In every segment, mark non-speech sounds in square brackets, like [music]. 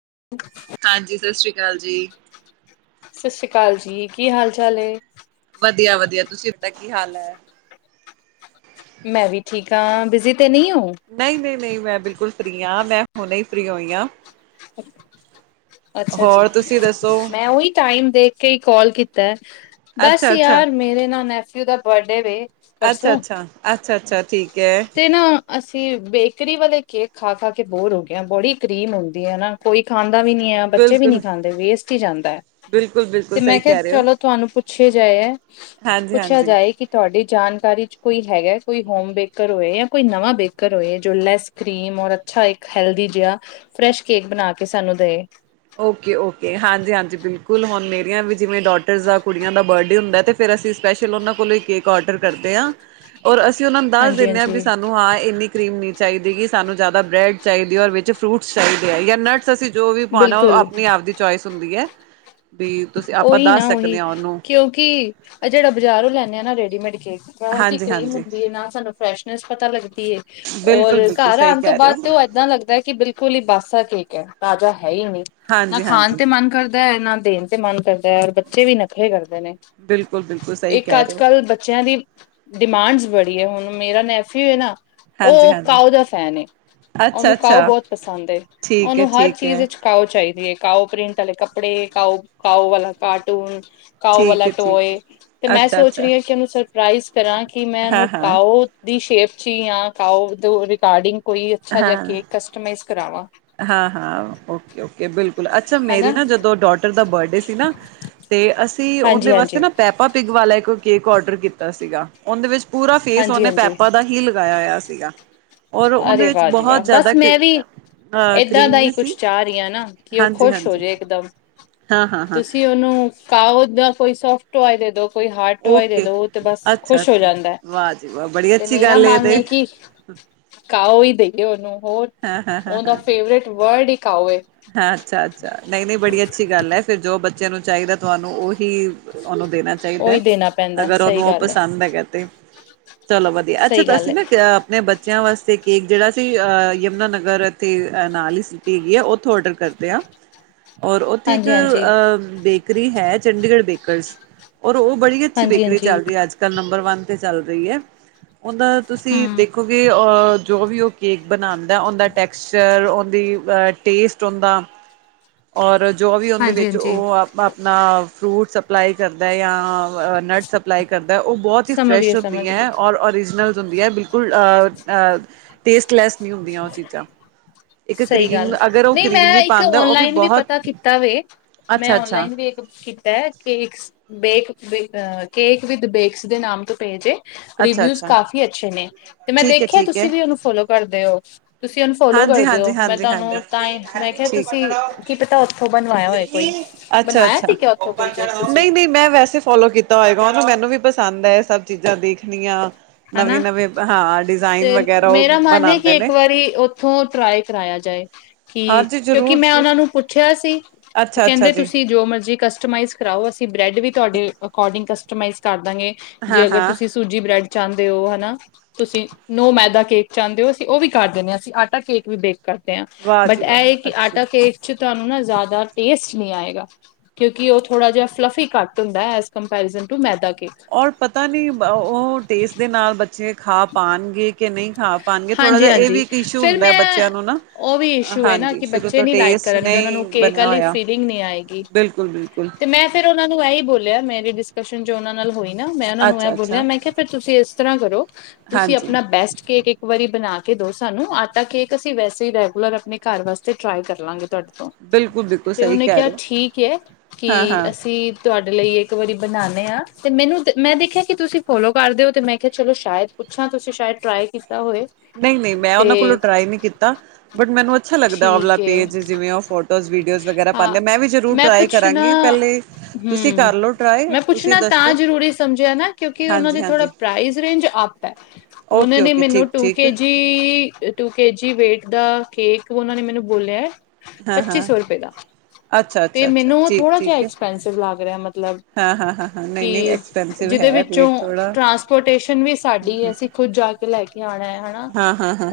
[inaudible] ਹਾਂਜੀ ਸਤਿ ਸ੍ਰੀ ਅਕਾਲ ਜੀ ਸਤਿ ਸ਼੍ਰੀ ਅਕਾਲ ਜੀ, ਕੀ ਹਾਲ-ਚਾਲ ਐ? ਵਧੀਆ ਵਧੀਆ ਤੁਸੀਂ ਦਾ ਕੀ ਹਾਲ ਐ? ਮੈਂ ਵੀ ਠੀਕ ਹਾਂ ਬਿਜ਼ੀ ਤੇ ਨੀ ਹੂੰ, ਨਹੀਂ ਨਹੀਂ ਨਹੀਂ ਮੈਂ ਬਿਲਕੁਲ ਫ੍ਰਰੀ ਹਾਂ ਮੈਂ ਹੁਣੇ ਹੀ ਫ੍ਰਰੀ ਹੋਈ ਹਾਂ ਅੱਛਾ ਜੀ, ਹੋਰ ਤੁਸੀਂ ਦੱਸੋ। ਮੈਂ ਉਹੀ ਟਾਈਮ ਦੇ ਕਈ ਕਾਲ ਕੀਤਾ ਬਸ ਅੱਛਾ ਅੱਛਾ ਯਾਰ ਮੇਰੇ ਨਾਲ ਨੈਫਿਊ ਦਾ ਬਰਡੇ ਵੇ ਪਰਸੋਂ ਅੱਛਾ-ਅੱਛਾ, ਅੱਛਾ-ਅੱਛਾ ਠੀਕ ਹੈ ਤੇ ਨਾ ਬੇਕਰੀ ਵਾਲੇ ਕੇਕ ਖਾ-ਖਾ ਕੇ ਬੋਰ ਹੋਗਿਆ, ਬੜੀ ਕਰੀਮ ਹੁੰਦੀ ਆਾ ਕੋਈ ਖਾਂਦਾ ਵੀ ਬੱਚੇ ਵੀ ਬਿਲਕੁਲ ਨਹੀਂ ਖਾਂਦੇ ਵੇਸਟ ਹੀ ਜਾਂਦਾ ਹੈ। ਬਿਲਕੁਲ ਬਿਲਕੁਲ ਤੇ ਮੈਂ ਸਹੀ ਕਿਹਾ ਕਹਿ ਰਹੇ ਹੋ ਚਲੋ, ਤੁਹਾਨੂੰ ਪੁੱਛੇ ਜਾਏ ਹੈ ਹਾਂਜੀ ਪੁੱਛਿਆ ਹਾਂਜੀ ਜਾਏ ਕਿ ਤੁਹਾਡੀ ਜਾਨ ਕਾਰੀ ਚ ਕੋਈ ਹੈਗਾ, ਕੋਈ ਹੋਮ ਬੇਕਰ ਹੋਏ ਜਾਂ ਕੋਈ ਨਵਾਂ ਬੇਕਰ ਹੋਏ ਜੋ ਲੈਸ ਕਰੀਮ ਔਰ ਅੱਛਾ ਇੱਕ ਹੈਲਦੀ ਜਿਹਾ ਫਰੈਸ਼ ਕੇਕ ਬਣਾ ਕੇ ਸਾਨੂੰ ਦੇਏ। ਓਕੇ ਓਕੇ, ਹਾਂਜੀ-ਹਾਂਜੀ, ਬਿਲਕੁਲ ਹੁਣ ਮੇਰੀਆਂ ਵੀ ਜਿਵੇਂ ਡੋਟਰਸ ਦਾ ਕੁੜੀਆਂ ਦਾ ਬਰਡੇ ਹੁੰਦਾ ਤੇ ਫਿਰ ਅਸੀਂ ਸਪੈਸ਼ਲ ਉਹਨਾਂ ਕੋਲੋਂ ਹੀ ਕੇਕ ਔਡਰ ਕਰਦੇ ਹਾਂ ਔਰ ਅਸੀਂ ਅਸੀਂ ਉਹਨਾਂ ਨੂੰ ਦੱਸ ਹਾਂਜੀ ਦਿੰਦੇ ਹਾਂ ਵੀ ਹਾਂਜੀ ਸਾਨੂੰ ਹਾਂ ਇੰਨੀ ਕਰੀਮ ਨੀ ਚਾਹੀਦੀ ਕਿ ਸਾਨੂੰ ਜ਼ਿਆਦਾ ਬ੍ਰੈਡ ਚਾਹੀਦੀ ਹੈ, ਵਿੱਚ ਫਰੂਟਸ ਚਾਹੀਦੇ ਆ ਜਾਂ ਨਟਸ ਅਸੀਂ ਜੋ ਪਾਣਾ ਉਹ ਬਿਲਕੁਲ ਆਪਣੀ ਆਪ ਦੀ ਚੁਇਸ ਹੁੰਦੀ ਹੈ। ਵੀ ਤੁਸੀਂ ਆਪਾਂ ਉਹੀ ਦੱਸ ਨਾ ਉਹੀ ਸਕਦੇ ਹਾਂ ਉਹਨੂੰ ਕਿਉਂਕਿ ਜਿਹੜਾ ਬਜ਼ਾਰੋਂ ਲੈਂਦੇ ਆ ਨਾ ਰੇਡੀਮੇਡ ਜਾਂ ਉਹਟੀ ਹਾਂਜੀ ਕਰੀਮ ਹਾਂਜੀ ਹੁੰਦੀ ਹੈ, ਨਾ ਸਾਨੂੰ ਫਰੈਸ਼ਨੈਸ ਪਤਾ ਲੱਗਦੀ ਬਿਲਕੁਲ ਔਰ ਬਿਲਕੁਲ ਘਰ ਸਹੀ ਆਣ ਤੋਂ ਕਹਿ ਰਹੇ ਬਾਅਦ ਹੋ ਤੇ ਉਹ ਏਦਾਂ ਲੱਗਦਾ, ਕਿ ਬਿਲਕੁਲ ਹੀ ਬਾਸਾ ਕੇਕ ਹੈ ਤਾਜ਼ਾ ਹੈ ਹੀ ਨਹੀਂ ਨਾ ਹਾਂਜੀ ਖਾਣ ਹਾਂਜੀ ਤੇ ਮਨ ਕਰਦਾ ਨਾ ਦੇਣ ਤੇ ਮਨ ਕਰਦਾ, ਔਰ ਬੱਚੇ ਵੀ ਨਖਰੇ ਕਰਦੇ ਬਿਲਕੁਲ ਬਿਲਕੁਲ ਸਹੀ ਇੱਕ ਕਹਿ ਰਹੇ ਹੋ ਅੱਜ-ਕੱਲ੍ਹ ਬੱਚਿਆਂ ਦੀ ਡਿਮਾਂਡਸ ਬ ਹੁਣ ਮੇਰਾ ਨੈਫਿੂਉ ਹੈ ਨਾ ਹਾਂਜੀ ਉਹ ਹਾਂਜੀ ਕਾਓ ਦਾ ਫੈਨ ਏ ਅੱਛਾ ਉਹਨੂੰ ਕਾਓ ਅੱਛਾ ਬਹੁਤ ਪਸੰਦ ਠੀਕ ਹੈ ਉਹਨੂੰ ਹਰ ਠੀਕ ਚੀਜ਼ ਹੈ ਵਿੱਚ ਕਾਓ, ਚਾਹੀਦੀ ਐ। ਕਾਓ ਪ੍ਰਿੰਟ ਵਾਲੇ ਕਪੜੇ ਕਾਓ ਕਾਓ ਵਾਲਾ ਕਾਰਟੂਨ ਕਾਓ ਵਾਲਾ, ਟੋਏ ਤੇ ਮੈਂ ਸੋਚ ਰਹੀ ਹਾਂ ਕਿ ਉਹਨੂੰ ਸਰਪ੍ਰਾਈਜ਼ ਕਰਾਂ ਕਿ ਮੈਂ ਹਾਂ ਉਹਨੂੰ ਹਾਂ ਕਾਓ ਦੀ ਸ਼ੇਪ ਚ ਜਾਂ ਕਓ ਰਿਗਾਰਡਿੰਗ ਕੋਈ ਅੱਛਾ ਜਾ ਕੇ ਕਸਟਮਾਈਜ਼ ਕਰਾਵਾਂ ਹਾਂ-ਹਾਂ, ਓਕੇ-ਓਕੇ ਬਿਲਕੁਲ ਅੱਛਾ ਮੇਰੀ ਹਨਾ ਨਾ ਜਦੋਂ ਡੋਟਰ ਦਾ ਬਰਡੇ ਸੀ ਨਾ, ਤੇ ਅਸੀਂ ਹਾਂਜੀ ਉਹਦੇ ਵਾਸਤੇ ਹਾਂਜੀ ਨਾ ਪੈਪਾ ਪਿਗ ਵਾਲਾ ਕੇਕ ਔਡਰ ਕੀਤਾ ਸੀਗਾ, ਉਹਦੇ ਵਿੱਚ ਪੂਰਾ ਫੇਸ ਹਾਂਜੀ ਉਹਨੇ ਹਾਂਜੀ ਪੈਪਾ ਦਾ ਹੀ ਲਗਾਇਆ ਹੋਇਆ ਸੀ। ਸੀਗਾ ਔਰ ਉਹਦੇ ਅਰੇ ਵਿੱਚ ਵਾਹ ਜੀ ਬਹੁਤ ਵਾਹ ਜ਼ਿਆਦਾ ਬਸ ਕ ਮੈਂ ਵੀ ਏਦਾਂ ਦਾ ਕਰੀਮ ਹੀ ਵੀ ਕੁਛ ਸੀ ਚਾਹ ਰਹੀ, ਆ ਨਾ ਕਿ ਉਹ ਹਾਂਜੀ ਖੁਸ਼ ਹਾਂਜੀ ਹੋਜੇ ਇੱਕਦਮ ਹਾਂ ਹਾਂ ਹਾਂ ਤੁਸੀਂ ਉਹਨੂੰ ਖਓ, ਦਾ ਕੋਈ ਸੋਫਟ ਟੋਆਏ ਦੇਦੋ। ਕੋਈ ਹਾਰਡ ਢੁਆਈ ਦੇ ਓਕੇ ਦੋ ਤੇ ਬਸ ਅੱਛਾ ਖੁਸ਼ ਹੋ ਅੱਛਾ ਜਾਂਦਾ ਹੈ, ਵਾਹ ਤੇ ਮੇਰਾ ਮਨ ਐਹੀ ਕਿ ਹੂੰ, ਕਾਹਓ ਹੀ ਦੇਏ ਉਹਨੂੰ ਹੋਰ ਉਹਦਾ ਫੇਵਰੇਟ ਵਰਡ ਇੱਕ ਹਾਂ ਅੱਛਾ-ਅੱਛਾ ਨਹੀਂ-ਨਹੀਂ ਬੜੀ ਅੱਛੀ ਗੱਲ ਐ, ਫਿਰ ਜੋ ਬੱਚਿਆਂ ਨੂੰ ਚਾਹੀਦਾ ਤੁਹਾਨੂੰ ਉਹੀ ਉਹਨੂੰ ਦੇਣਾ ਚਾਹੀਦਾ ਐ, ਉਹੀ ਦੇਣਾ ਪੈਂਦਾ ਅਗਰ ਸਹੀ ਉਹਨੂੰ ਉਹ ਗੱਲ ਹੈ ਪਸੰਦ ਹੈਗਾ ਤੇ, ਚਲੋ ਵਧੀਆ, ਅੱਛਾ ਸਹੀ ਤਾਂ ਗੱਲ ਅਸੀਂ ਹੈ ਨਾ ਆਪਣੇ ਬੇ ਬੱਚਿਆਂ ਵਾਸਤੇ ਕੇਕ ਜਿਹੜਾ ਸੀ ਅ ਯਮੁਨਾਨਗਰ ਇਥੇ ਅਹ ਨਾਲੀ ਸਿਟੀ ਹੈਗੀ ਹੋ। ੳਹਥੋ ਔਡਰ ਕਰਦੇ ਆ ਔਰ ਉੱਥੇ ਇੱਕ ਹਾਂਜੀ ਹਾਂਜੀ ਅ ਬੇਕਰੀ ਹੈ। ਚੰਡੀਗੜ੍ਹ ਬੇਕਰਸ ਔਰ ਉਹ ਬੜੀ ਅੱਛੀ ਹਾਂਜੀ ਬੇਕਰੀ ਹਾਂਜੀ ਚੱਲ ਰਹੀ ਅੱਜ ਕੱਲ ਨੰਬਰ ਵਨ। ਤੇ ਚੱਲ ਰਹੀ ਹੈ ਉਹਦਾ ਤੁਸੀਂ ਹਮ ਦੇਖੋਗੇ ਅ ਜੋ ਵੀ ਉਹ ਕੇਕ ਬਣਾਉਣ। ਉਹ ਦਾ ਟੇਕਚਰ ਉਹ ਦੀ ਅ ਟੈਸਟ ਉਹ ਦਾ ਔਰ। ਜੋ ਵੀ ਉਹਦੇ ਹਾਂਜੀ ਵਿੱਚ ਹਾਂਜੀ ਉਹ ਆਪ ਆਪਣਾ ਫਰੂਟ। ਸਪਲਾਈ ਕਰਦਾ ਜਾਂ ਨਟ ਸਪਲਾਈ ਕਰਦਾ। ਉਹ ਬਹੁਤ ਹੀ ਸਮਝ ਫਰੈਸ਼ ਗਏ ਸਮਝ ਗਏ ਹੁੰਦੀਆਂ ਔਰ ਓਰੀਜਨਲ। ਹੁੰ ਬਿਲਕੁਲ ਟੇਸਟਲੈ ਨਹੀਂ ਹੁੰਦੀਆਂ ਉਹ ਚੀਜ਼ਾਂ। ਇੱਕ ਸਹੀ ਕਰੀਮ ਗੱਲ ਹੈ ਅਗਰ ਉਹ ਨਹੀਂ ਕਰੀਮ ਮੈਂ ਵੀ ਇੱਕ ਪਾਉਂਦਾ ਉਹ ਓਨਲਾਈਨ ਵੀ ਬਹੁਤ ਪਤਾ ਕੀਤਾ ਵੇ। ਮੈਂ ਅੱਛਾ ਅੱਛਾ ਓਨਲਾਈਨ ਵੀ ਇਕ ਕੀਤਾ cake bake. Cake with bakes ਦੇ ਨਾਮ ਤੋਂ ਪੇਜ ਏ। ਅੱਛਾ ਰਿਵਿਊਜ ਅੱਛਾ ਕਾਫੀ ਅੱਛੇ ਨੇ ਤੇ ਮੈਂ ਠੀਕ ਹੈ ਦੇਖਿਆ ਠੀਕ ਤੁਸੀਂ ਹੈ ਵੀ ਉਹਨੂੰ ਫੋਲੋ ਕਰਦੇ ਹੋ। ਤੁਸੀਂ ਅਨਫੋਲੋ ਹਾਂਜੀ ਕਰਦੇ ਹਾਂਜੀ ਹੋ। ਮੈਂ ਹਾਂਜੀ ਹਾਂਜੀ ਤੁਹਾਨੂੰ ਤਾਂ ਹੀ ਮੈਂ ਕਿਹਾ ਤੁਸੀਂ ਠੀਕ ਕਿ ਪਿਤਾ ਉੱਥੋਂ ਬਣਵਾਇਆ ਹੋਇਆ ਕੋਈ ਬਣਵਾਇਆ ਸੀ ਕਿ ਨਹੀਂ ਨਹੀਂ ਮੈਂ ਵੈਸੇ ਫੋਲੋ ਕੀਤਾ ਹੋਏਗਾ ਉਹਨੂੰ ਮੈਨੂੰ ਵੀ ਬਸ। ਪਸੰਦ ਹੈ ਸਭ ਚੀਜ਼ਾਂ ਦੇਖਣੀਆਂ। ਨਵੇਂ ਹਨਾ ਨਵੇ ਹਾਂ ਡਿਜ਼ਾਇਨ ਤੇ ਵਗੈਰਾ ਉਹ ਮੇਰਾ ਮਨ ਹੈ ਬਣਾਉਦੇ ਕਿ ਇੱਕ ਨੇ। ਵਾਰੀ ਉੱਥੋਂ ਟਰਾਈ ਕਰਾਇਆ ਜਾਏ ਕਿ ਹਾਂਜੀ ਕਿਉਂਕਿ ਜ਼ਰੂਰ ਮੈਂ ਉਹਨਾਂ ਨੂੰ ਪੁੱਛਿਆ ਸੀ। ਉਹ ਅੱਛਾ-ਅੱਛਾ ਕਹਿੰਦੇ ਜੀ ਤੁਸੀਂ ਜੋ ਮਰਜੀ ਕਸਟਮਾਈਜ਼ ਕਰਾਓ ਅਸੀਂ ਬ੍ਰੈਡ ਵੀ। ਤੁਹਾਡੇ ਅਕੋਡਿੰਗ ਕਸਟਮਾਈਜ਼ ਕਰਦਾਂਗੇ ਜੇ ਅਗਰ ਹਾਂ-ਹਾਂ ਤੁਸੀਂ ਸੂਜੀ ਬ੍ਰੈਡ। ਚਾਹੁੰਦੇ ਹੋ ਹਨਾ, ਤੁਸੀਂ ਨੋ ਮੈਦਾ ਕੇਕ ਚਾਹੁੰਦੇ ਹੋ ਅਸੀਂ ਉਹ ਵੀ ਕਰ ਦਿੰਦੇ ਹਾਂ ਅਸੀਂ ਆਟਾ ਕੇਕ ਵੀ ਬੇਖ ਕਰਦੇ ਹਾਂ ਵਾਹ ਬਟ ਜੀ ਇਹ ਵਾਹ ਕਿ ਅੱਛੀ ਆਟਾ ਕੇਕ ਚ ਤੁਹਾਨੂੰ ਨਾ ਜ਼ਿਆਦਾ ਟੇਸਟ। ਨਹੀਂ ਆਏਗਾ ਕਿਉਂਕਿ ਉਹ ਥੋੜਾ ਜਿਹਾ ਫਲਫੀ ਕੱਟ ਹੁੰਦਾ as comparison to maida. Cake. ਔਰ ਪਤਾ ਨੀ ਉਹ ਟੇਸਟ ਦੇ ਨਾਲ ਬੱਚੇ ਖਾ ਪਾਉਣਗੇ। ਕੇ ਨਹੀਂ ਖਾ ਪਾਣਗੇ ਥੋੜਾ ਜਿਹਾ ਇਹ ਹਾਂਜੀ-ਹਾਂਜੀ ਵੀ ਇੱਕ ਇਸ਼ੂ ਫਿਰ ਹੁੰਦਾ ਮੈਂ ਬੱਚਿਆਂ ਨੂੰ ਨਾ ਉਹ ਵੀ ਇਸ਼ੂ ਹੈ ਨਾ ਹਾਂਜੀ ਕਿ ਸ਼ੁਰੂ ਬੱਚੇ ਤੋਂ ਨੀ ਟੇਸਟ ਲਾਈਕ ਕਰਨਗੇ ਉਹਨਾਂ ਨਹੀਂ ਨੂੰ ਕੇਕ ਬਣਿਆ ਵਾਲੀ ਹੋਇਆ ਫੀਲਿੰਗ ਨੀ ਆਏਗੀ ਬਿਲਕੁਲ-ਬਿਲਕੁਲ ਤੇ ਮੈਂ ਫਿਰ ਉਹਨਾਂ ਨੂੰ ਇਹੀ ਬੋਲਿਆ ਮੇ ਜੋ ਉਹਨਾਂ ਨਾਲ ਹੋਈ ਨਾ ਮੈਂ ਉਹਨਾਂ ਨੂੰ ਇਹ ਬੋਲਿਆ ਅੱਛਾ-ਅੱਛਾ ਮੈਂ ਕਿਹਾ ਫਿਰ ਤੁਸੀਂ ਇਸ ਤਰ੍ਹਾਂ ਕਰੋ ਤੁਸੀਂ ਹਾਂਜੀ ਆਪਣਾ ਬੈਸਟ। ਕੇਕ ਇੱਕ ਵਾਰੀ ਬਣਾ ਕੇ ਦੋ ਸਾਨੂੰ ਆਟਾ ਕੇਕ ਅਸੀਂ ਵੈਸੇ ਹੀ ਰੈਗੂਲਰ ਆਪਣੇ ਘਰ ਵਾਸਤੇ ਟਰਾਈ ਕਰ ਲਾਂਗੇ ਤੁਹਾਡਾ। ਬਿਲਕੁਲ-ਬਿਲਕੁਲ ਤੇ ਸਹੀ ਉਹਨੇ ਕਹਿ ਕਿਹਾ ਰਹੇ ਹੋ ਠੀਕ ਹੈ ਕਿ ਹਾਂ-ਹਾਂ ਅਸੀਂ ਤੁਹਾਡੇ ਲਈ ਇੱਕ ਵਾਰੀ। ਬਣਾਉਂਦੇ ਆ ਤੇ ਮੈਨੂੰ ਮੈਂ ਦੇਖਿਆ ਕਿ ਤੁਸੀਂ ਫੋਲੋ ਕਰਦੇ ਹੋ ਤੇ ਮੈਂ ਕਿਹਾ ਚਲੋ ਸ਼ਾਇਦ ਪੁੱਛਾਂ ਤੁਸੀਂ ਸ਼ਾਇਦ ਟਰਾਈ। ਕੀਤਾ ਹੋਏ ਨਹੀਂ ਨਹੀਂ ਮੈਂ ਉਹਨਾਂ ਕੋਲੋਂ ਤੇ ਟਰਾਈ ਨਹੀਂ ਕੀਤਾ ਬਟ ਮੈਨੂੰ ਅੱਛਾ ਲੱਗਦਾ ੳਵਲਾ ਠੀਕ ਏ ਪੇਜ ਜਿਵੇਂ। ਫੋਟੋ ਸ ਵੀਡੀਓ ਸ ਵਗੈਰਾ ਹਾਂ ਪਾਦੇ ਮੈਂ ਵੀ ਜਰੂਰ ਟ੍ਰਾਈ ਕਰਾਂਗੀ ਪਹਿਲੇ। ਤੁਸੀਂ ਹਮ ਕਰ ਲਓ ਟਰਾਈ ਮੈਂ ਤੁਸੀਂ ਪੁੱਛਣਾ ਤਾਂ ਦੱਸੋ ਜਰੂਰੀ ਸਮਝਿਆ ਨਾ ਕਿਉਂਕਿ ਉਹਨਾਂ ਦੀ ਥੋੜਾ ਹਾਂਜੀ-ਹਾਂਜੀ ਪ੍ਰਾਈਜ਼ ਰੇਂਜ। ਉਹਨਾਂ ਨੇ ਓਕੇ-ਓਕੇ ਮੈਨੂੰ। ਟੂ ਠੀਕ-ਠੀਕ ਕੇ ਜ ਟੂ ਕੇ ਜੀ ਵੇਟ ਦਾ ਕੇਕ ਉਹਨਾਂ ਨੇ ਮੈਨੂੰ ਬੋਲਿਆ ਹੈ। ਪੱਚੀ ਹਾਂ-ਹਾਂ ਸੌ ਰੁਪਏ ਦਾ। ਤੇ ਅੱਛਾ-ਅੱਛਾ-ਅੱਛਾ ਮੈਨੂੰ ਉਹ ਥੋੜਾ ਜਿਹਾ ਠੀਕ-ਠੀਕ ਐਕਸਪੈਂਸਿਵ ਲੱਗ ਰਿਹਾ ਮਤਲਬ ਹਾਂ-ਹਾਂ-ਹਾਂ-ਹਾਂ ਕਿ। ਨਹੀਂ-ਨਹੀਂ ਐਕਸਪੈਂਸਿਵ ਜਿਹਦੇ ਹੈ ਵਿੱਚੋਂ ਰੇਟ ਥੋੜ੍ਹਾ ਟਰਾਂਸਪੋਰਟੇਸ਼ਨ ਵੀ ਸਾਡੀ ਅਸੀਂ ਖੁਦ ਜਾ ਕੇ ਲੈ ਕੇ। ਆਣਾ ਹਨਾ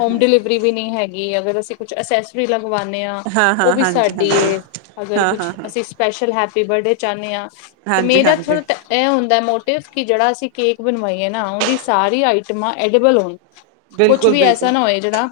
ਹੋਮ ਡਿਲੀਵਰੀ ਵੀ ਨੀ ਹੈਗੀ ਅਗਰ ਅਸੀਂ ਕੁਛ ਅਸਸਰੀ ਲ। ਮੰਗਵਾਉਂਦੇ ਹਾਂ ਉਹ ਹਾਂ-ਹਾਂ ਵੀ ਹਾਂਜੀ-ਹਾਂਜੀ ਸਾਡੀ ਏ ਅਗਰ ਕੁਛ ਹਾਂ-ਹਾਂ-ਹਾਂ ਅਸੀਂ ਸਪੈਸ਼ਲ ਹੈਪੀ ਬਰਡੇ ਚਾਹੁੰਦੇ ਹਾਂ। ਤੇ ਮੇਰਾ ਹਾਂਜੀ-ਹਾਂਜੀ ਥੋੜਾ ਇਹ ਹੁੰਦਾ ਮੋਟਿਵ ਕਿ ਜਿਹੜਾ ਅਸੀਂ ਕੇਕ ਬਣਵਾਈ- ਨਾ ਉਹਦੀ ਸਾਰੀ ਆਈਟਮਾਂ ਐਡੇਬਲ ਹੋਣ ਕੁਛ ਵੀ ਐਸਾ ਬਿਲਕੁਲ-ਬਿਲਕੁਲ ਨਾ ਹੋਏ ਜਿਹੜਾ-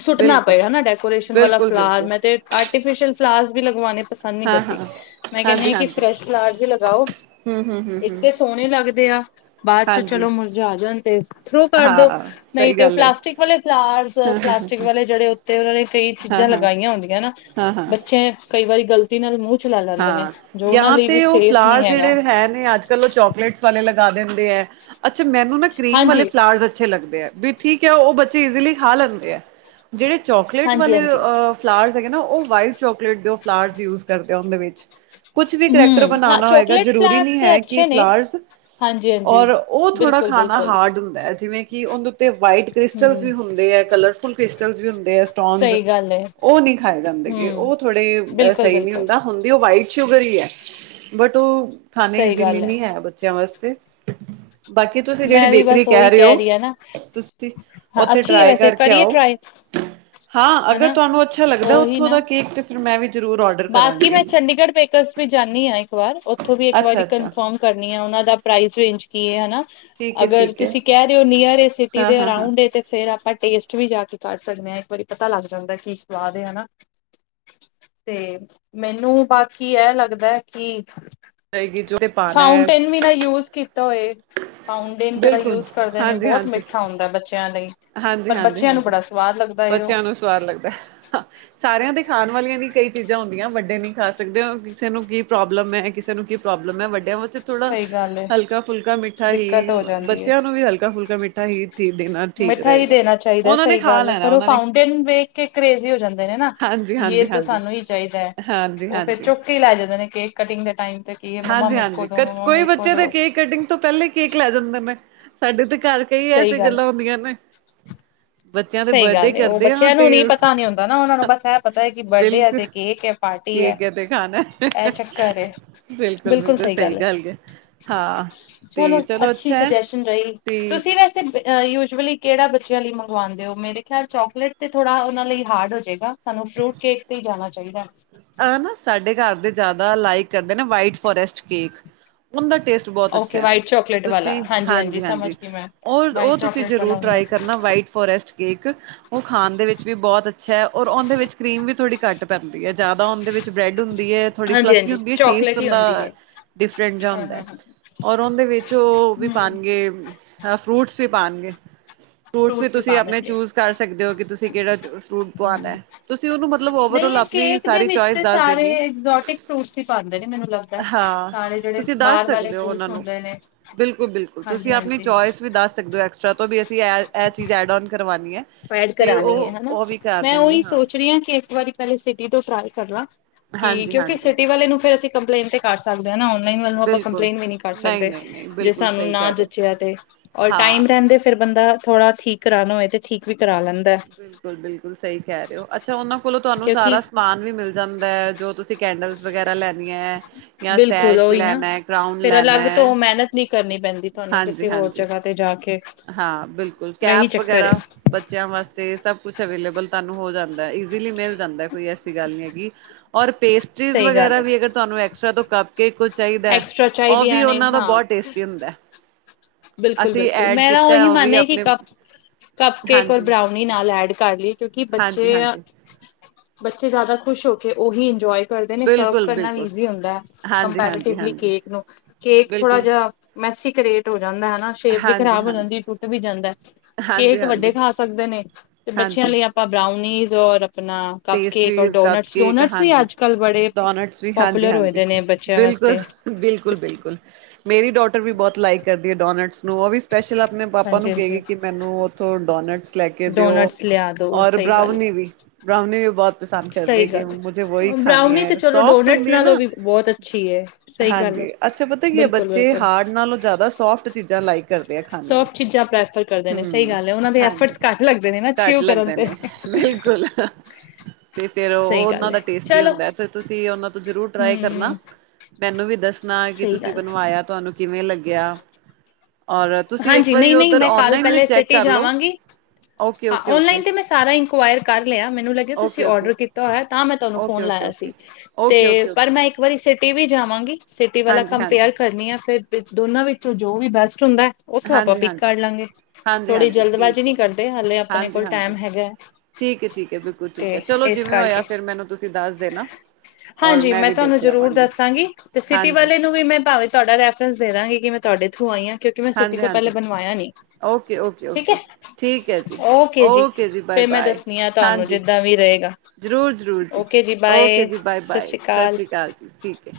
ਸੁੱਟਣਾ ਬਿਲਕੁਲ ਪਏ ਹਨਾ ਡੈਕੋਰੇਸ਼ਨ ਵਾਲਾ ਫਲਾਰ ਬਿਲਕੁਲ-ਬਿਲਕੁਲ ਮੈਂ ਤੇ ਆਰਟੀਫਿਸ਼ਲ ਫਲਾਰ ਵੀ ਲਗਵਾਣੇ ਪਸੰਦ ਨਹੀਂ ਕਰਦੀ ਹਾਂ-ਹਾਂ, ਮੈਂ ਕਹਿੰਦੀ ਹਾਂ ਕਿ ਹਾਂਜੀ-ਹਾਂਜੀ। ਫਰੈਸ਼ ਫਲਾਰਸ ਹੀ ਲਗਾਓ ਹੂੰ-ਹੂੰ। ਇੱਕ ਤਾਂ ਸੋਹਣੇ ਲੱਗਦੇ ਆ ਬਾਅਦ ਚ ਹਾਂਜੀ, ਹਾਂਜੀ ਚਲੋ ਮੁੁਰਜ਼ਾ ਜਾਂਦੇ ਥਰੋ ਕਰ ਦੋ ਹਾਂ ਨਹੀਂ ਸਹੀ ਤੇ ਉਹ ਗੱਲ ਏ, ਪਲਾਸਟਿਕ ਵਾਲੇ ਫਲਾਰਸ, ਪਲਾਸਟਿਕ ਵਾਲੇ ਜਿਹੜੇ ਉੱਤੇ ਉਹਨਾਂ ਨੇ ਕਈ ਚੀਜ਼ਾਂ- ਹਾਂ-ਹਾਂ, ਹਾਂ-ਹਾਂ। ਲਗਾਈਆਂ ਹੁੰਦੀਆਂ ਹਨਾ ਹਾਂ, ਹਾਂ ਬੱਚੇ ਕਈ ਵਾਰੀ ਗਲਤੀ ਨਾਲ ਮੂੰਹ ਚਲਾ ਲੈਂਦੇ ਨੇ ਹਾਂ ਜੋ ਉਹਨਾਂ ਜਾਂ ਲਈ ਵੀ ਤੇ ਉਹ ਸੇਫ ਫਲਾਰ ਨਹੀਂ ਹੈਗਾ ਜਿਹੜੇ ਹੈ ਨੇ ਅੱਜ ਕੱਲ ਉਹ ਚੋਕਲੇਟਸ ਵਾਲੇ ਲ ਦਿੰਦੇ ਹੈ। ਅੱਛਾ। ਮੈਨੂੰ ਨਾ ਕਰੀਮ ਵਾਲੇ ਹਾਂਜੀ ਫਲਾਵਰਸ ਅੱਛੇ ਲੱਗਦੇ। ਵੀ ਠੀਕ ਹੈ ਉਹ ਬੱਚੇ ਇਜ਼ਲੀ ਖਾ ਲੈਂਦੇ ਆ। ਜਿਹੜੇ ਚੋਕਲੇਟ ਹਾਂਜੀ ਵਾਲੇ ਹਾਂਜੀ ਅ ਫਲਾਵਰ ਨਾ ਉਹ ਵਾਈਟ ਚੋਕਲੇਟ ਦੇ ਫਲਾਵਰ ਯੂਜ ਕਰਦੇ ਆ। ਉਹਦੇ ਵਿੱਚ ਕੁਛ ਵੀ ਕਰੈਕਟਰ ਹਮ ਹਾਂ ਬਣਾਣਾ ਹੋਏਗਾ ਚੋਕਲੇਟ ਜਰੂਰੀ ਫਲਾਰਸ ਨੀ ਤੇ ਹੈ ਕਿ ਅੱਛੇ ਨੇ ਫਲਰਸ ਹਾਂਜੀ ਹਾਂਜੀ ਔਰ ਉਹ ਥੋੜ੍ਹਾ ਬਿਲਕੁਲ ਖਾਣਾ ਬਿਲਕੁਲ ਹਾਰਡ ਹੁੰਦਾ ਹੈ। ਜਿਵੇਂ ਕਿ ਉਹਦੇ ਉੱਤੇ ਵਾਈਟ ਕ੍ਰਿਸਟਲ ਹਮ ਵੀ ਹੁੰਦੇ ਹੈ, ਕਲਰਫੁਲ ਕ੍ਰਿਸਟਲ ਵੀ ਹੁੰ ਉ ਸਟੋਗ ਸਹੀ ਗੱਲ ਹੈ ਉਹ ਨਹੀਂ ਖਾਏ ਜਾਂਦੇ। ਹਮ ਉਹ ਥੋੜੇ ਬਿਲਕੁਲ ਸਹੀ ਨਹੀਂ ਹੁੰ- ਬਿਲਕੁਲ ਹੁੰਦੀ ਉਹ ਵਾਈਟ ਸ਼ੂਗਰ ਹੀ ਹੈ ਬਟ ਉਹ ਖਾਣੇ ਸਹੀ ਇਜ਼ਲੀ ਗੱਲ ਨਹੀਂ ਹੈ ਬੱਚਿਆਂ ਵਾਸਤੇ [inaudible] ਬਾਕੀ ਤੁਸੀਂ ਜਿਹੜੀ ਮੈਂ ਵੀ ਬੇਕਰੀ ਬਸ ਕਹਿ ਉਹੀ ਰਹੇ ਹੋ। ਰਹੀ ਆ ਨਾ ਤੁਸੀ ਹਾਂ ਓਥੇ ਅੱਛੀ ਹੈ ਟਰਾਈ ਵੈਸੇ ਕਰਕੇ ਕਰੀਏ ਆਓ। [inaudible] ਹਾਂ। ਅਗਰ ਹਨਾ ਤੁਹਾਨੂੰ ਅੱਛਾ ਲੱਗਦਾ ਉਹੀ ਉੱਥੋਂ ਦਾ ਨਾ ਕੇਕ ਤੇ ਫਿਰ ਮੈਂ ਵੀ ਜ਼ਰੂਰ ਔਡਰ ਬਾਕੀ ਮੈਂ ਕਰਾਂਗੀ ਚੰਡੀਗੜ੍ਹ ਪੇਪਰਸ ਵੀ ਜਾਂਦੀ ਆਂ ਇੱਕ ਵਾਰ ਓਥੋਂ ਵੀ ਇੱਕ ਅੱਛਾ ਵਾਰੀ ਅੱਛਾ ਕਨਫਰਮ ਕਰਨੀ ਆ। ਉਨ੍ਹਾਂ ਦਾ ਪਰਾਈਜ ਰੇਨਜ ਕੀ ਐ। ਠੀਕ ਹੈ ਅਗਰ ਠੀਕ ਹੈ ਤੁਸੀਂ ਕਹਿ ਰਹੇ ਹੋ ਨੀਅਰ ਸਿਟੀ ਹਾਂ ਦੇ ਹਾਂ ਹਾਂ ਰਉਡ ਤੇ ਫੇਰ ਆਪਾਂ ਟੇਸਟ ਵੀ ਜਾ ਕੇ ਕਰ ਸਕਦੇ ਹਾਂ ਇੱਕ ਵਾਰੀ ਪਤਾ ਲੱਗ ਜਾਂਦਾ ਕੀ ਸਵਾਦ ਹੈ ਹਨਾ। ਤੇ ਮੈਨੂੰ ਬਾਕੀ ਇਹ ਲੱਗਦਾ ਹੈ। ਕਿ ਜਾਏਗੀ ਜੋ ਤੇ ਪਾਉਣਾ ਹੈ ਫਾਊਂਟੇਨ ਵੀ ਨਾ ਯੂਜ ਕੀਤਾ ਹੋਏ। ਫਾਂਉਡੇਨ ਜਿਹੜਾ ਬਿਲਕੁਲ ਯੂਜ ਕਰਦੇ ਨੇ ਹਾਂਜੀ ਬਹੁਤ ਹਾਂਜੀ ਮਿੱਠਾ ਹੁੰਦਾ ਬੱਚਿਆਂ ਲਈ ਹਾਂਜੀ ਪਰ ਹਾਂਜੀ ਬੱਚਿਆਂ ਨੂੰ ਹਾਂਜੀ ਬੜਾ ਸਵਾਦ ਲੱਗਦਾ ਹੈ ਉਹ ਬੱਚਿਆਂ ਨੂੰ ਸਵਾਦ ਲੱਗਦਾ। ਸਾਰਿਆਂ ਦੇ ਖਾਣ ਵਾਲਿਆਂ ਨੀ ਕਈ ਚੀਜ਼ਾਂ ਹੁੰਦੀਆਂ ਵੱਡੇ ਨਹੀਂ ਖਾ ਸਕਦੇ ਕਿਸੇ ਨੂੰ ਕੀ ਪ੍ਰੋਬਲਮ ਹੈ, ਕਿਸੇ ਨੂੰ ਕੀ ਪ੍ਰੋਬਲਮ ਹੈ। ਵੱਡਿਆਂ ਥੋੜਾ, ਸਹੀ ਗੱਲ ਹੈ ਹਲਕਾ -ਫੁਲਕਾ ਮਿੱਠਾ ਹੀ ਦਿੱਕਤ ਹੋ ਜਾਂਦੀ ਹੈ ਬੱਚਿਆਂ ਨੂੰ ਵੀ ਹਲਕਾ- ਫੁਲਕਾ ਮਿੱਠਾ ਹੀ ਦੇਣਾ ਠੀਕ ਮਿੱਠਾ ਹੀ ਰਹੇਗਾ ਦੇਣਾ ਚਾਹੀਦਾ ਉਹਨਾਂ ਨੇ ਸਹੀ ਖਾ ਗੱਲ ਹੈ ਲੈਣਾ ਪਰ ਉਹ ਉਹਨਾਂ ਨੇ ਫਾਊਂਟੇਨ ਵੇਖ ਕੇ ਕਰੇਜ਼ੀ ਹੋ ਜਾਂਦੇ ਨੇ ਨਾ ਹਾਂਜੀ ਹਾਂਜੀ ਯ ਹਾਂਜੀ ਸਾਨੂੰ ਹੀ ਚਾਹੀਦਾ ਹੈ। ਹਾਂਜੀ ਉਹ ਫੇਰ ਹਾਂਜੀ ਚੁੱਕ ਹੀ ਲੈ ਜਾਂਦੇ ਨੇ ਕੇਕ ਕਟਿੰਗ ਦੇ ਟਾਈਮ ਤੇ ਕੀ ਮੰਮਾ ਹਾਂਜੀ ਮੇਰੇ ਕੋਲ ਹਾਂਜੀ ਕੋਈ ਬੱਚੇ ਦੇ ਕੇਕ ਕੱਟਿੰਗ ਤੋਂ ਪਹਿਲਾਂ ਹੀ ਕੇਕ ਲੈ ਜਾਂਦੇ ਨੇ। ਸਾਡੇ ਤੇ ਕਰ ਕਈ ਐਸ ਸਹੀ ਗੱਲ ਗੱਲਾਂ ਹੁੰਦੀਆਂ ਨੇ। ਬੱਚਿਆਂ ਦੇ ਸਹੀ ਬਰਡੇ ਗੱਲ ਏ। ਉਹ ਕਰਦੇ ਹਾਂ ਬੱਚਿਆਂ ਨੂੰ ਨੀ ਤੇ, ਪਤਾ ਨੀ ਹੁੰਦਾ ਨਾ ਉਹਨਾਂ ਨੂੰ ਬਸ ਇਹ ਪਤਾ ਹੈ ਕਿ ਬਰਡੇ ਹੈ ਬਿਲਕੁਲ ਤੇ ਕੇਕ ਹੈ ਪਾਰਟੀ ਠੀਕ ਹੈ ਤੇ ਖਾਣਾ ਇਹ ਚੱਕਰ ਹੈ ਬਿਲਕੁਲ-ਬਿਲਕੁਲ ਸਹੀ ਗੱਲ ਹੈ ਹਾਂ। ਚਲੋ ਤੇ ਅੱਛੀ ਅੱਛਾ ਹੈ ਸੁਜੈਸ਼ਨ ਰਹੀ। ਤੁਸੀਂ ਤੁਸੀਂ ਵੈਸੇ ਯੂਜਅਲੀ ਕਿਹੜਾ ਬੱਚਿਆਂ ਲਈ ਮੰਗਵਾਉਂਦੇ। ਮੇਰੇ ਖਿਆਲ ਚੋਕਲੇਟ ਤੇ ਥੋੜਾ ਉਹ ਲਈ ਹਾਰਡ ਹੋ ਜਾਏਗਾ। ਸਾਨੂੰ ਫਰੂਟ ਕੇਕ ਤੇ ਹੀ ਜਾਣਾ ਚਾਹੀਦਾ ਆ ਨਾ ਸਾਡੇ ਘਰ ਦੇ ਜ਼ਿਆਦਾ ਲਾਈਕ ਕਰਦੇ ਨਾ ਵਾਈਟ ਫੋਰਸਟ ਕੇਕ। ਉਹਦਾ ਟੇਸਟ ਬਹੁਤ ਅੱਛਾ ਓਕੇ ਹੈ। ਵਾਈਟ ਚੋਕਲੇਟ ਵਾਲਾ ਤੁਸੀਂ, ਹਾਂਜੀ ਹਾਂਜੀ ਸਮਝ ਹਾਂਜੀ-ਹਾਂਜੀ, ਗਈ ਮੈਂ ਵਾਈਟ ਉਹ-ਉਹ ਤੁਸੀਂ ਚੋਕਲੇਟ ਵਾਲਾ ਜ਼ਰੂਰ ਹੁੰਦਾ ਟਰਾਈ ਕਰਨਾ ਵਾਈਟ ਫੋਰੈਸਟ ਕੇਕ। ਉਹ ਖਾਣ ਦੇ ਵਿੱਚ ਵੀ ਬਹੁਤ ਅੱਛਾ ਹੈ। ਔਰ ਉਹਦੇ ਵਿੱਚ ਕਰ੍ਰੀਮ ਵੀ ਥੋੜ੍ਹੀ ਘੱਟ ਪੈਂਦੀ ਹੈ। ਜ਼ਿਆਦਾ ਉਹਦੇ ਵਿੱਚ ਬ੍ਰੈਡ ਹੁੰ ਦੀ ਹੈ ਥੜੀ ਹਾਂਜੀ ਫਲੱਫੀ ਹਾਂਜੀ ਹੁੰਦੀ ਹੈ। ਟੇਸਟ ਚੋਕਲੇਟ ਹੀ ਹੁੰਦਾ ਹੁੰਦੀ ਹੈ ਡਿਫਰੈਂਟ ਜਿਹਾ ਹਾਂ ਹੁੰਦਾ। ਹਾਂ ਹਾਂ। ਔਰ ਉਹਦੇ ਵਿੱਚ ਉਹ ਵੀ ਹਮ ਪਾਉਣਗੇ, ਫਰੂਟਸ ਵੀ ਪਾਉਣਗੇ। ਫਰੂਟ ਵੀ ਫਰੂਟਸ ਤੁਸੀਂ ਪਾ ਆਪਣੇ ਦਿੰਦੇ ਆ। ਚੂਜ ਕਰ ਸਕਦੇ ਹੋ ਕਿ ਤੁਸੀਂ ਕਿਹੜਾ ਫਰੂਟ ਪਉਣਾ ਹਮ। ਹੈ। ਤੁਸੀਂ ਉਹਨੂੰ ਮਤਲਬ ਨਹੀਂ ਓਵਰਲ ਇਹ ਕੇਕ ਦੇ ਵਿੱਚ ਤੇ ਸਾਰੇ ਐਗਜੋਟਿਕ ਫਰੂਟਸ ਹੀ ਪਾਉਂਦੇ ਨੇ ਮੈਨੂੰ ਲੱਗਦਾ। ਹਾਂ ਸਾਰੇ ਜਿਹੜੇ ਤੁਸੀਂ ਦੱਸ ਬਾਹਰ ਵਾਲੇ ਸਕਦੇ ਹੋ ਉਹਨਾਂ ਫਰੂਟਸ ਨੂੰ, ਹੁੰਦੇ ਨੇ ਬਿਲਕੁਲ-ਬਿਲਕੁਲ ਤੁਸੀਂ ਹਾਂਜੀ ਆਪਣੀ ਹਾਂਜੀ ਚੋਇਸ ਵੀ ਦੱਸ ਸਕਦੇ ਹੋ ਐਕਸਟਰਾ ਤੋਂ ਵੀ ਅਸੀਂ ਇਹ ਚੀਜ਼ ਐਡ ਔ ਐਡ ਕਰਾਣੀ ਹੈ ਹਨਾ। ਵੀ ਕਰ ਮੈਂ ਦੇਣਗੇ ਉਹੀ ਸੋਚ ਰਹੀ ਹਾਂ। ਕਿ ਇੱਕ ਵਾਰੀ ਪਹਿਲੇ ਸਿੱ ਤੋਂ ਟ੍ਰ ਕਰਨਾ ਕਿ ਹਾਂਜੀ ਕਿਉਂਕਿ ਹਾਂਜੀ ਸਿਟੀ ਵਾਲੇ ਨੂੰ ਫੇਰ ਅਸੀਂ ਕੰਪਲੇਂਨ ਤੇ ਕਰ ਸਕਦੇ। ਅਓਨਲਾਈਨ ਵੱਲ ਆਪਾਂ ਬਿਲਕੁਲ ਕੰਪਲੇਂਟ ਵੀ ਨੀ ਕਰ ਨਹੀਂ ਸਕਦੇ। ਨਹੀਂ ਨਹੀਂ ਜੇ ਬਿਲਕੁਲ ਸਾਨੂੰ ਸਹੀ ਨਾ ਕਹਿ ਰਹੇ ਹੋ ਜਚਿਆ ਤੇ ਔਰ ਹਾਂ ਟਾਈਮ ਰਹਿੰ ਕਦੇ ਫੇਰ ਬੰਦਾ ਥੋੜਾ ਠੀਕ ਕਰਾਉਣਾ ਹੋਏ ਤੇ ਠੀਕ ਵੀ ਕਰਾ ਲੈਂਦਾ ਬਿਲਕੁਲ-ਬਿਲਕੁਲ ਸਹੀ ਕਹਿ ਰਹੇ ਹੋ ਅੱਛਾ। ਉਹਨਾਂ ਕੋਲੋਂ ਤੁਹਾਨੂੰ ਸਾਰਾ ਕਿਉਂਕਿ ਸਮਾਨ ਵੀ ਮਿਲ ਜਾਂਦਾ। ਜੋ ਤੁਸੀਂ ਕੈਂਡਲ ਵਗੈਰਾ ਲੈਣ ਹੈ ਜਾਂ ਬਿਲਕੁਲ ਸੈਸ਼ ਉਹੀ ਨਾ ਲੈਣਾ, ਕਰਾਉਨ ਫਿਰ ਲੈਣਾ ਅਲੱਗ ਹੈ। ਤੋਂ ਮਿਹਨਤ ਨਹੀਂ ਕਰਨੀ ਪੈਂਦੀ ਤੁਹਾਨੂੰ ਹਾਂਜੀ। ਕਿਸੇ ਹੋਰ ਜਗ੍ਹਾ ਤੇ ਜਾ ਕੇ ਹਾਂ, ਬਿਲਕੁਲ ਇਹੀ ਕੈਪ ਚੱਕਰ ਏ ਵਗੈਰਾ ਬੱਚਿਆਂ ਵਾਸਤੇ ਸਭ ਕੁਛ ਅਵੇਲੇਬਲ ਤੁਹਾਨੂੰ ਹੋ ਜਾਂਦਾ ਹੈ। ਇਜਿਲੀ ਮਿਲ ਜਾਂਦਾ ਹੈ। ਕੋਈ ਐਸੀ ਗੱਲ ਨੀ ਹੈਗੀ ਔਰ ਪੇਸਟਰੀਜ਼ ਸਹੀ ਗੱਲ ਵਗੈਰਾ ਹੈ ਵੀ ਅਗਰ ਤੁਹਾਨੂੰ ਐਕਸਟ੍ਰਰਾ ਤੋਂ ਕੱਪ ਕੇ ਕੁਝ ਚਾਹੀਦਾ ਹੈ ਐਕਸਟਰਾ ਉਹ ਵੀ ਚਾਹੀਦੀਆਂ ਉਹਨਾਂ ਦਾ ਬਹੁਤ ਟੇਸਟੀ ਹੁੰਦਾ ਐ। ਬਿਲਕੁਲ-ਬਿਲਕੁਲ ਮੇਰਾ ਉਹੀ ਵੀ ਮੰਨਐ ਕਿ ਆਪਣੇ ਕੱਪ ਕਪਕੇਕ ਔਰ ਬਰਾਉਨੀ ਨਾਲ ਐਡ ਕਰ ਲਈ ਕਿਉਂਕਿ ਬੱਚੇ ਹਾਂਜੀ-ਹਾਂਜੀ-ਹਾਂਜੀ ਬੱਚੇ ਜ਼ਿਆਦਾ ਖੁਸ਼ ਹੋ ਕੇ ਉਹੀ ਇੰਜੋਯ ਕਰਦੇ ਨੇ ਸਰਵ ਕਰਨਾ ਵੀ ਬਿਲਕੁਲ-ਬਿਲਕੁਲ ਇਜ਼ੀ ਹੁੰਦਾ ਹੈ, ਹਾਂਜੀ, ਹਾਂਜੀ, ਕੰਪੈਟਿਵਲੀ ਹਾਂਜੀ ਕੇਕ ਨੂੰ। ਕੇਕ ਥੋੜਾ ਬਿਲਕੁਲ ਜਿਹਾ ਮੈਸੀ ਕਰਏਟ ਹੋ ਜਾਂਦਾ ਐ। ਹਨਾ, ਸ਼ੇਪ ਵੀ ਹਾਂਜੀ, ਖ਼ਰਾਬ ਹੋ ਹਾਂਜੀ, ਜਾਂਦੀ ਟੁੱਟ ਵੀ ਜਾਂਦਾ ਹਾਂਜੀ, ਕੇਕ ਹਾਂਜੀ, ਵੱਡੇ ਖਾ ਸਕਦੇ ਨੇ ਤੇ ਬੱਚਿਆਂ ਹਾਂਜੀ ਲਈ ਆਪਾਂ ਬਰਾਉਨੀਜ਼ ਔਰ ਆਪਣਾ ਕਪਕੇਕ ਔਰ pastries cup donuts, cake donuts ਵੀ ਹਾਂਜੀ ਅੱਜ -ਕੱਲ ਬੜੇ ਪਾਪੂਲਰ ਹੋਏ ਦੇ ਨੇ ਬੱਚਿਆਂ ਮ ਬਿਲਕੁਲ-ਬਿਲਕੁਲ-ਬਿਲਕੁਲ ਮੇਰੀ ਡੋਟਰ ਵੀ ਬਹੁਤ ਲਾਈਕ ਕਰਦੀ ਹੈ ਡੋਨਡਸ। ਉਹ ਵੀ ਸਪੈਸ਼ਲ ਆਪਣੇ ਪਾਪਾ ਨੂੰ ਹਾਂਜੀ ਹਾਂਜੀ ਕੇਗੀ ਕਿ ਮੈਨੂੰ ਉੱਥੋਂ ਡੋਨਟਸ ਲੈ ਕੇ ਦਿਓ। ਡੋਨਟਸ ਲਿਆ ਦੋ ਔਰ ਸਹੀ ਗੱਲ ਹੈ ਬ੍ਰਉਨੀ ਵੀ ਬਰਾਉਨੀ ਵੀ ਬਹੁਤ ਪਸੰਦ ਕਰਦੇ ਸਹੀ ਕਿ ਗੱਲ ਮੁਜੇ ਵਹੀ ਹੈ। ਖਣੀ ਬਰਾਊਨੀ ਤੇ ਹੈ ਚਲੋ ਸੋਫਟ ਡੋਨਟ ਹੁੰਦੀ ਹੈ ਨਾਲੋਂ ਨਾ, ਵੀ ਬਹੁਤ ਅੱਛੀ ਏ ਸਹੀ ਗੱਲ ਏ ਹਾਂਜੀ। ਅੱਛਾ ਪਤਾ ਕੀ ਹੈ ਬਿਲਕੁਲ ਬੱਚੇ ਬਿਲਕੁਲ ਹਾਰਡ ਨਾਲੋਂ ਜ ਜ਼ਿਆਦਾ ਸੋਫਟ ਚੀਜ਼ਾਂ ਲਾਈਕ ਕਰਦੇ ਆ ਖਾਣੀਆਂ। ਸੋਫਟ ਚੀਜ਼ਾਂ ਪ੍ਰੈਫਰ ਕਰਦੇ ਨੇ ਸਹੀ ਹਮ, ਗੱਲ ਏ ਉਹਨਾਂ ਦੇ ਹਾਂਜੀ ਐਫਰਟਸ ਘੱਟ ਲੱਗਦੇ ਨੇ ਨਾ ਚਿਊ ਘੱਟ ਕਰਨ ਲੱਗਦੇ ਤੇ ਨੇ ਬਿਲਕੁਲ ਤੇ ਫੇਰ ਉਹ ਸਹੀ ਉਹਨਾਂ ਗੱਲ ਏ ਦਾ ਟੇਸਟੀ ਚਲੋ ਹੁੰਦਾ ਹੈ ਤੇ ਤੁਸੀਂ ਉਹਨਾਂ ਤੋਂ ਜ਼ਰੂਰ ਟਰਾਈ ਕਰਨਾ ਹੂੰ ਮੈਨੂੰ ਵੀ ਦੱਸਣਾ ਕਿ ਸਹੀ ਤੁਸੀਂ ਗੱਲ ਹੈ। ਬਣਵਾਇਆ ਤੁਹਾਨੂੰ ਕਿਵੇਂ ਲੱਗਿਆ ਔਰ ਤੁਸੀਂ ਇੱਕ ਹਾਂਜੀ ਵਾਰੀ ਨਹੀਂ ਨਹੀਂ ਓਧਰ ਮੈਂ ਕੱਲ ਓਨਲਾਈਨ ਵੀ ਪਹਿਲੇ ਚੈਕ ਸਿਟੀ ਕਰਲੋ ਜਾਵਾਂਗੀ ਹਾਂ, ਓਨਲਾਈਨ ਤੇ ਮੈਂ ਸਾਰਾ ਇਨਕੁਇਰ ਕਰ ਲਿਆ ਮੈਨੂੰ ਲੱਗਿਆ ਤੁਸੀਂ ਓਕੇ, ਡਰ ਓਕੇ, ਕੀਤਾ ਹੋਇਆ ਤਾਂ ਮੈਂ ਤੁਹਾਨੂੰ ਓਕੇ, ਫੋਨ ਓਕੇ, ਲਾਇਆ ਓਕੇ। ਸੀ ਤੇ ਓਕੇ, ਓਕੇ, ਓਕੇ ਪਰ ਮੈਂ ਇੱਕ ਵਾਰੀ ਸਿਟੀ ਵੀ ਜਾਵਾਂਗੀ। ਸਿਟੀ ਵਾਲਾ ਹਾਂਜੀ, ਹਾਂਜੀ, ਕੰਪੇਅਰ ਕਰਨੀ ਆ। ਫੇਰ ਦੋਨਾਂ ਵਿੱਚੋਂ ਜੋ ਵੀ ਬੈਸਟ ਹੁੰਦਾ ਉਥੋਂ ਆਪਾਂ ਹਾਂਜੀ, ਪਿਕ ਹਾਂਜੀ। ਕਰ ਲਾਂਗੇ। ਹਾਂਜੀ, ਥੋੜ੍ਹੀ ਹਾਂਜੀ ਜਲਦਬਾਜ਼ੀ ਠੀਕ ਹੈ। ਨਹੀਂ ਕਰਦੇ। ਹਾਲੇ ਆਪਣੇ ਹਾਂਜੀ, ਕੋਲ ਹਾਂਜੀ ਟਾਈਮ ਹੈਗਾ ਹੈ। ਠੀਕ ਹੈ-ਠੀਕ ਹੈ, ਬਿਲਕੁਲ ਠੀਕ ਹੈ। ਚਲੋ ਜਿਵੇਂ ਹੋਇਆ ਫੇਰ ਮੈਨੂੰ ਤੁਸੀਂ ਦੱਸ ਦੇਣਾ ਔਰ ਹਾਂਜੀ, ਮੈਂ ਵੀ ਤੁਹਾਨੂੰ ਦੇਖ ਜ਼ਰੂਰ ਲਵਾਂਗੀ ਦੱਸਾਂਗੀ ਤੇ ਸਿਟੀ ਹਾਂਜੀ ਵਾਲੇ ਨੂੰ ਵੀ ਮੈਂ ਭਾਵੇਂ ਤੁਹਾਡਾ ਰੈਫਰੈਂਸ ਦੇ ਦਾਂਗੀ ਕਿਵੇ ਤੁਹਾਡੇ ਥੂ ਆਈ ਹਾਂ ਕਿਉਂਕਿ ਮੈਂ ਸਿਟੀ ਹਾਂਜੀ ਤੋਂ ਪਹਿਲ ਹਾਂਜੀ ਬਣਇਆ ਨੀ ਓਕੇ ਓਕੇ ਠੀਕ ਹੈ, ਓਕੇ ਠੀਕ ਹੈ ਜੀ ਓਕੇ ਜੀ। ਬਾਏ ਫੇਰ ਮੈਂ ਦੱਸਣੀ ਆ ਤੁਹਾਨੂੰ ਜਿੱਦਾਂ ਵੀ ਰਹੇਗਾ ਜ਼ਰੂਰ-ਜ਼ਰੂਰ ਜੀ, ਓਕੇ ਜੀ, ਬਾਏ-ਬਾਏ, ਸਤਿ ਸ਼੍ਰੀ ਅਕਾਲ ਜੀ ਠੀਕ ਹੈ।